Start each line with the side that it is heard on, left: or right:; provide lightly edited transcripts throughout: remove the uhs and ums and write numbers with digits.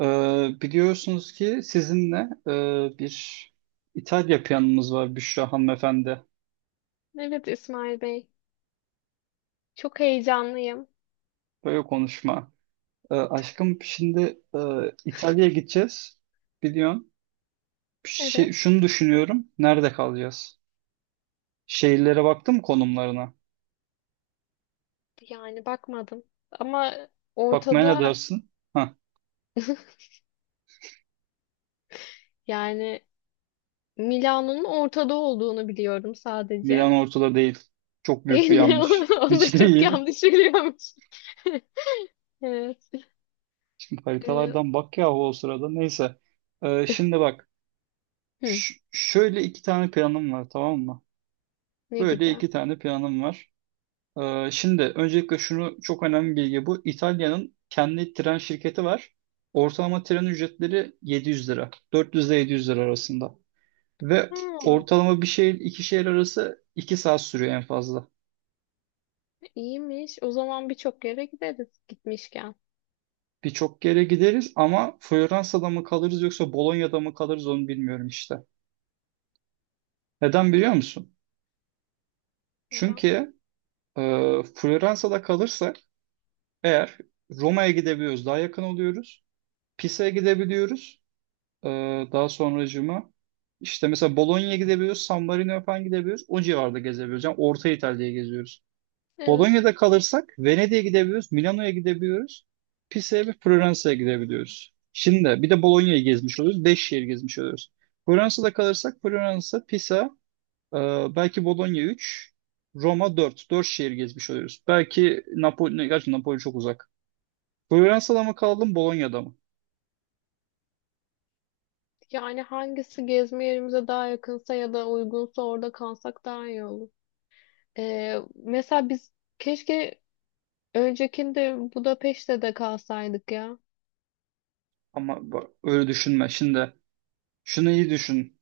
right: Biliyorsunuz ki sizinle bir İtalya planımız var Büşra hanımefendi.
left: Evet İsmail Bey. Çok heyecanlıyım.
right: Böyle konuşma. Aşkım şimdi İtalya'ya gideceğiz. Biliyorsun. Şey,
left: Evet.
right: şunu düşünüyorum. Nerede kalacağız? Şehirlere baktın mı konumlarına?
left: Yani bakmadım. Ama
right: Bakmaya ne
left: ortada
right: dersin? Hah,
left: yani Milano'nun ortada olduğunu biliyorum sadece.
right: Milan ortada değil. Çok büyük
left: Değil
right: bir
left: mi?
right: yanlış.
left: Onu da
right: Hiç
left: çok
right: değil.
left: yanlış biliyormuş. Evet. Ee,
right: Haritalardan bak yahu o sırada. Neyse. Şimdi bak.
left: hı,
right: Şöyle iki tane planım var, tamam mı?
left: Ne gibi?
right: Böyle iki tane planım var. Şimdi öncelikle şunu, çok önemli bir bilgi bu. İtalya'nın kendi tren şirketi var. Ortalama tren ücretleri 700 lira. 400 ile 700 lira arasında. Ve
left: Ha,
right: ortalama bir şehir iki şehir arası 2 saat sürüyor en fazla.
left: iyiymiş. O zaman birçok yere gideriz gitmişken.
right: Birçok yere gideriz ama Floransa'da mı kalırız yoksa Bolonya'da mı kalırız onu bilmiyorum işte. Neden biliyor musun?
left: Neden?
right: Çünkü Floransa'da kalırsak eğer Roma'ya gidebiliyoruz, daha yakın oluyoruz. Pisa'ya gidebiliyoruz. Daha sonracığıma işte mesela Bologna'ya gidebiliyoruz, San Marino'ya falan gidebiliyoruz. O civarda gezebiliyoruz. Yani Orta İtalya'ya geziyoruz.
left: Evet.
right: Bologna'da kalırsak Venedik'e gidebiliyoruz, Milano'ya gidebiliyoruz. Pisa'ya ve Floransa'ya gidebiliyoruz. Şimdi bir de Bologna'yı gezmiş oluyoruz. Beş şehir gezmiş oluyoruz. Floransa'da kalırsak Floransa, Pisa, e, belki Bologna 3, Roma 4, 4 şehir gezmiş oluyoruz. Belki Napoli, gerçi Napoli çok uzak. Floransa'da mı kalalım, Bologna'da mı?
left: Yani hangisi gezme yerimize daha yakınsa ya da uygunsa orada kalsak daha iyi olur. Mesela biz keşke öncekinde Budapeşte de kalsaydık ya.
right: Ama bak, öyle düşünme. Şimdi şunu iyi düşün.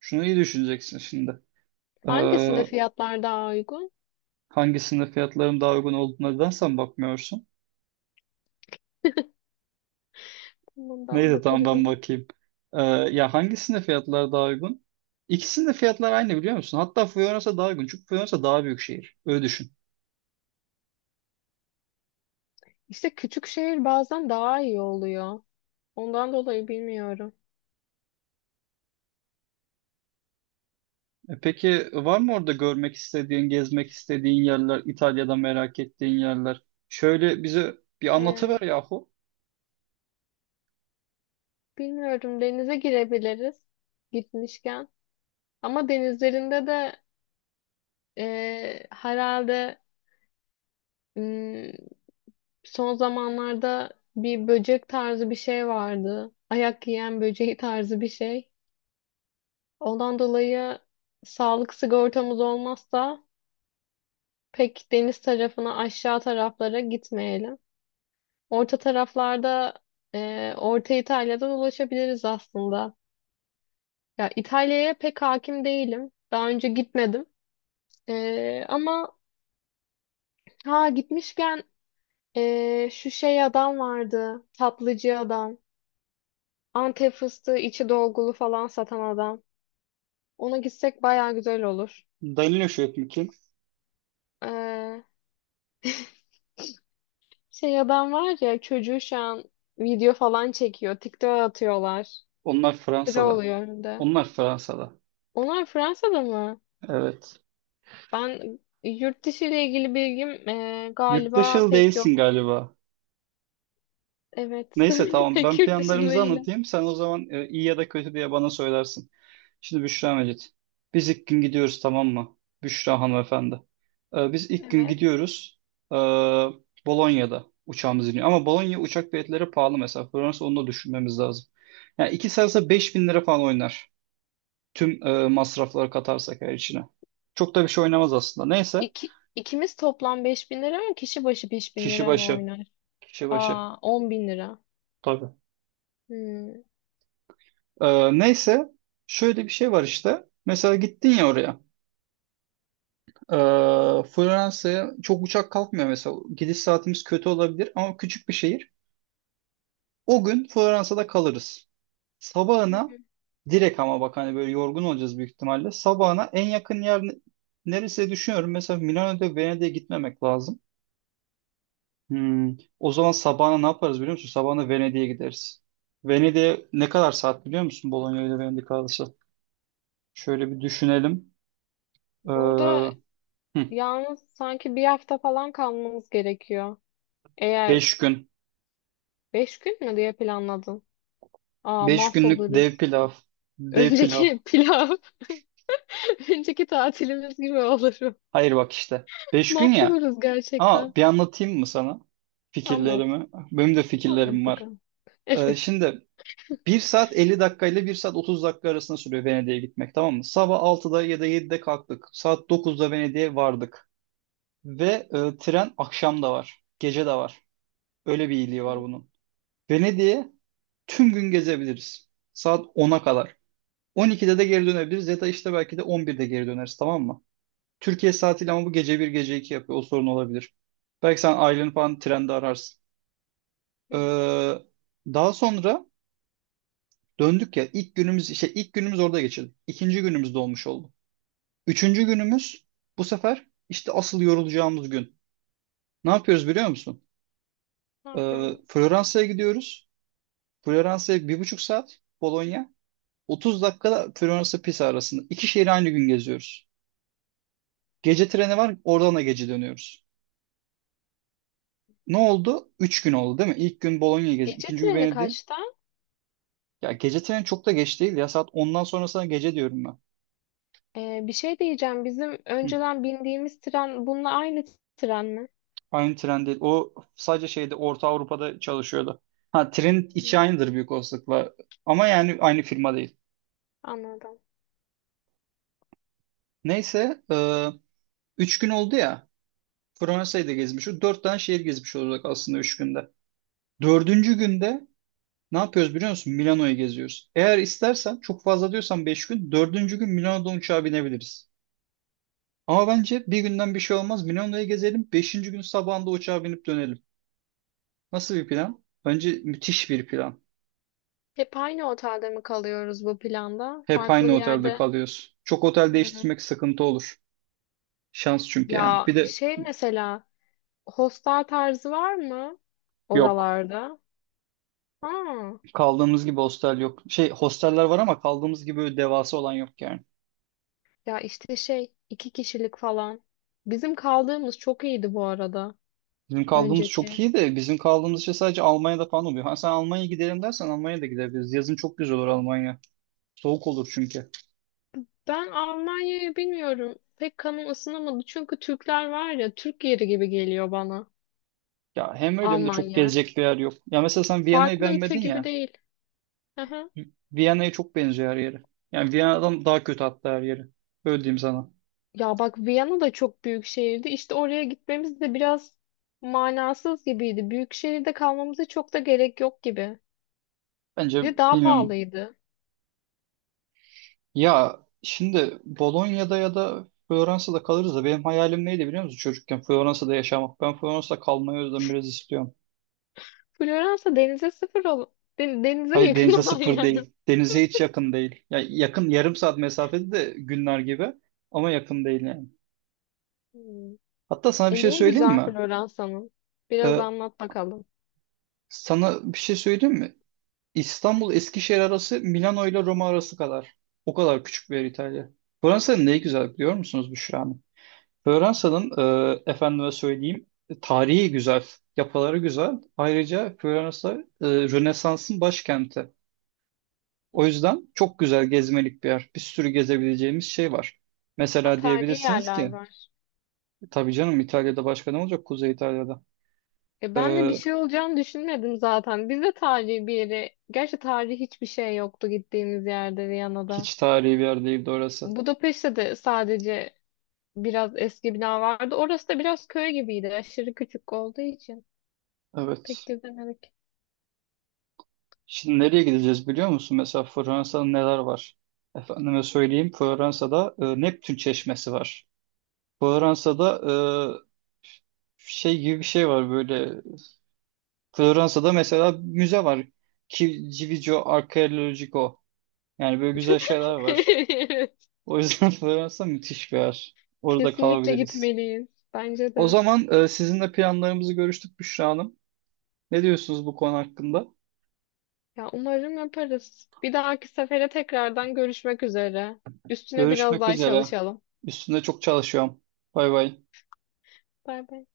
right: Şunu iyi düşüneceksin şimdi. Ee,
left: Hangisinde fiyatlar daha uygun?
right: hangisinde fiyatların daha uygun olduğuna neden sen bakmıyorsun?
left: Bundan
right: Neyse, tamam, ben
left: bakabilirim.
right: bakayım. Ya hangisinde fiyatlar daha uygun? İkisinde fiyatlar aynı, biliyor musun? Hatta Floransa daha uygun. Çünkü Floransa daha büyük şehir. Öyle düşün.
left: İşte küçük şehir bazen daha iyi oluyor. Ondan dolayı bilmiyorum.
right: E peki, var mı orada görmek istediğin, gezmek istediğin yerler, İtalya'da merak ettiğin yerler? Şöyle bize bir anlatıver
left: Ee,
right: yahu.
left: Bilmiyorum, denize girebiliriz gitmişken. Ama denizlerinde de herhalde mm, son zamanlarda bir böcek tarzı bir şey vardı. Ayak yiyen böceği tarzı bir şey. Ondan dolayı sağlık sigortamız olmazsa pek deniz tarafına aşağı taraflara gitmeyelim. Orta taraflarda Orta İtalya'dan ulaşabiliriz aslında. Ya İtalya'ya pek hakim değilim. Daha önce gitmedim. Ama ha gitmişken şu şey adam vardı. Tatlıcı adam. Antep fıstığı içi dolgulu falan satan adam. Ona gitsek baya güzel olur.
right: Danilo Şöhret kim?
left: E, Şey adam var ya, çocuğu şu an video falan çekiyor. TikTok'a atıyorlar.
right: Onlar
left: Sıra
right: Fransa'da.
left: oluyor önünde.
right: Onlar Fransa'da.
left: Onlar Fransa'da mı?
right: Evet.
left: Ben yurt dışı ile ilgili bilgim galiba
right: Yurttaşıl
left: pek
right: değilsin
left: yok.
right: galiba.
left: Evet.
right: Neyse, tamam,
left: Pek
right: ben
left: yurt dışı
right: planlarımızı
left: değil.
right: anlatayım. Sen o zaman iyi ya da kötü diye bana söylersin. Şimdi Büşra Mecit. Biz ilk gün gidiyoruz, tamam mı? Büşra hanımefendi. E, biz ilk gün
left: Evet.
right: gidiyoruz. E, Bolonya'da uçağımız iniyor. Ama Bolonya uçak biletleri pahalı mesela. Fransa, onu da düşünmemiz lazım. Yani iki sarsa 5000 lira falan oynar. Tüm masrafları katarsak her içine. Çok da bir şey oynamaz aslında. Neyse.
left: İki, ikimiz toplam 5.000 lira mı? Kişi başı 5000
right: Kişi
left: lira mı
right: başı.
left: oynar?
right: Kişi başı.
left: Aa, 10.000 lira.
right: Tabii.
left: Hmm.
right: Neyse şöyle bir şey var işte. Mesela gittin ya oraya. Ee, Floransa'ya çok uçak kalkmıyor mesela. Gidiş saatimiz kötü olabilir ama küçük bir şehir. O gün Floransa'da kalırız.
left: Hı
right: Sabahına
left: hı.
right: direkt ama bak hani böyle yorgun olacağız büyük ihtimalle. Sabahına en yakın yer neresi diye düşünüyorum. Mesela Milano'da Venedik'e gitmemek lazım. Hmm, o zaman sabahına ne yaparız biliyor musun? Sabahına Venedik'e gideriz. Venedik'e ne kadar saat biliyor musun? Bologna ile Venedik arası. Şöyle bir düşünelim. Ee,
left: Burada
right: Hı,
left: yalnız sanki bir hafta falan kalmamız gerekiyor. Eğer
right: beş gün.
left: 5 gün mü diye planladın? Aa,
right: Beş günlük dev
left: mahvoluruz.
right: pilav. Dev pilav.
left: Önceki pilav, önceki tatilimiz gibi olur.
right: Hayır, bak işte. Beş gün ya.
left: Mahvoluruz gerçekten.
right: Ama bir anlatayım mı sana
left: Anlat.
right: fikirlerimi? Benim de
left: Anlat
right: fikirlerim var.
left: bakalım.
right: Şimdi bir saat 50 dakika ile bir saat 30 dakika arasında sürüyor Venedik'e gitmek, tamam mı? Sabah altıda ya da yedide kalktık. Saat dokuzda Venedik'e vardık. Ve tren akşam da var. Gece de var. Öyle bir iyiliği var
left: Evet. Hı
right: bunun. Venedik'e tüm gün gezebiliriz. Saat ona kadar. 12'de de geri dönebiliriz ya da işte belki de 11'de geri döneriz, tamam mı? Türkiye saatiyle ama bu gece bir gece iki yapıyor. O sorun olabilir. Belki sen aileni falan trende ararsın.
left: hı.
right: Ee, daha sonra döndük ya, ilk günümüz, işte ilk günümüz orada geçirdik. İkinci günümüz dolmuş oldu. Üçüncü günümüz bu sefer işte asıl yorulacağımız gün. Ne yapıyoruz biliyor musun?
left: Ne yapıyorum?
right: Floransa'ya gidiyoruz. Floransa'ya bir buçuk saat Bologna. 30 dakikada Floransa Pisa arasında. İki şehri aynı gün geziyoruz. Gece treni var, oradan da gece dönüyoruz. Ne oldu? Üç gün oldu değil mi? İlk gün Bologna gezdik.
left: Gece
right: İkinci gün
left: treni
right: Venedik.
left: kaçta?
right: Ya gece treni çok da geç değil ya. Saat ondan sonrasına gece diyorum ben.
left: Bir şey diyeceğim. Bizim
right: Hı.
left: önceden bindiğimiz tren bununla aynı tren mi?
right: Aynı tren değil. O sadece şeyde Orta Avrupa'da çalışıyordu. Ha, trenin içi
left: Hı.
right: aynıdır büyük olasılıkla. Ama yani aynı firma değil.
left: Anladım.
right: Neyse, 3 gün oldu ya. Fransa'yı da gezmiş, o 4 tane şehir gezmiş olacak aslında 3 günde. Dördüncü günde ne yapıyoruz biliyor musun? Milano'yu geziyoruz. Eğer istersen çok fazla diyorsan 5 gün. Dördüncü gün Milano'dan uçağa binebiliriz. Ama bence bir günden bir şey olmaz. Milano'yu gezelim. Beşinci gün sabahında uçağa binip dönelim. Nasıl bir plan? Önce müthiş bir plan.
left: Hep aynı otelde mi kalıyoruz bu planda?
right: Hep
left: Farklı
right: aynı
left: bir
right: otelde
left: yerde.
right: kalıyoruz. Çok otel
left: Hı.
right: değiştirmek sıkıntı olur. Şans çünkü yani.
left: Ya
right: Bir de
left: şey, mesela hostel tarzı var mı
right: yok.
left: oralarda? Ha.
right: Kaldığımız gibi hostel yok. Şey hosteller var ama kaldığımız gibi böyle devasa olan yok yani.
left: Ya işte şey, iki kişilik falan. Bizim kaldığımız çok iyiydi bu arada,
right: Bizim kaldığımız çok
left: önceki.
right: iyi de bizim kaldığımız şey sadece Almanya'da falan oluyor. Ha, sen Almanya'ya gidelim dersen Almanya'ya da gidebiliriz. Yazın çok güzel olur Almanya. Soğuk olur çünkü.
left: Ben Almanya'yı bilmiyorum. Pek kanım ısınamadı. Çünkü Türkler var ya, Türk yeri gibi geliyor bana
right: Ya hem öyle hem de çok
left: Almanya.
right: gezecek bir yer yok. Ya mesela sen Viyana'yı
left: Farklı ülke
right: beğenmedin
left: gibi
right: ya.
left: değil. Aha.
right: Viyana'ya çok benziyor her yeri. Yani Viyana'dan daha kötü hatta her yeri. Öyle diyeyim sana.
left: Ya bak, Viyana da çok büyük şehirdi. İşte oraya gitmemiz de biraz manasız gibiydi. Büyük şehirde kalmamıza çok da gerek yok gibi.
right: Bence
left: Bir de daha
right: bilmiyorum.
left: pahalıydı.
right: Ya şimdi Bolonya'da ya da Floransa'da kalırız da benim hayalim neydi biliyor musun çocukken? Floransa'da yaşamak. Ben Floransa'da kalmayı o yüzden biraz istiyorum.
left: Floransa denize sıfır denize
right: Hayır,
left: yakın
right: denize
left: olan
right: sıfır
left: yer.
right: değil. Denize hiç yakın değil. Ya yakın, yarım saat mesafede de günler gibi ama yakın değil yani.
left: Hmm.
right: Hatta sana bir
left: E,
right: şey
left: niye
right: söyleyeyim
left: güzel
right: mi?
left: Floransa'nın? Biraz
right: Ee,
left: anlat bakalım.
right: sana bir şey söyleyeyim mi? İstanbul Eskişehir arası Milano ile Roma arası kadar. O kadar küçük bir yer İtalya. Floransa'nın neyi güzel biliyor musunuz Büşra? Floransa'nın efendime söyleyeyim, tarihi güzel, yapıları güzel. Ayrıca Floransa Rönesans'ın başkenti. O yüzden çok güzel gezmelik bir yer. Bir sürü gezebileceğimiz şey var.
left: Ha,
right: Mesela
left: tarihi
right: diyebilirsiniz
left: yerler
right: ki,
left: var.
right: tabii canım İtalya'da başka ne olacak, Kuzey İtalya'da?
left: E,
right: E,
left: ben de bir şey olacağını düşünmedim zaten. Biz de tarihi bir yere. Gerçi tarihi hiçbir şey yoktu gittiğimiz yerde, Viyana'da.
right: hiç tarihi bir yer değildi orası.
left: Budapeşte de sadece biraz eski bina vardı. Orası da biraz köy gibiydi. Aşırı küçük olduğu için. Pek
right: Evet.
left: gezemedik.
right: Şimdi nereye gideceğiz biliyor musun? Mesela Floransa'da neler var? Efendime söyleyeyim, Floransa'da Neptün Çeşmesi var. Fransa'da e, şey gibi bir şey var böyle. Fransa'da mesela müze var. Civigio Archeologico. Yani böyle güzel şeyler var.
left: Evet,
right: O yüzden Fransa müthiş bir yer. Orada
left: kesinlikle
right: kalabiliriz.
left: gitmeliyiz. Bence
right: O
left: de.
right: zaman sizinle planlarımızı görüştük Büşra Hanım. Ne diyorsunuz bu konu hakkında?
left: Ya umarım yaparız. Bir dahaki sefere tekrardan görüşmek üzere. Üstüne biraz
right: Görüşmek
left: daha
right: üzere.
left: çalışalım.
right: Üstünde çok çalışıyorum. Bay bay.
left: Bay bay.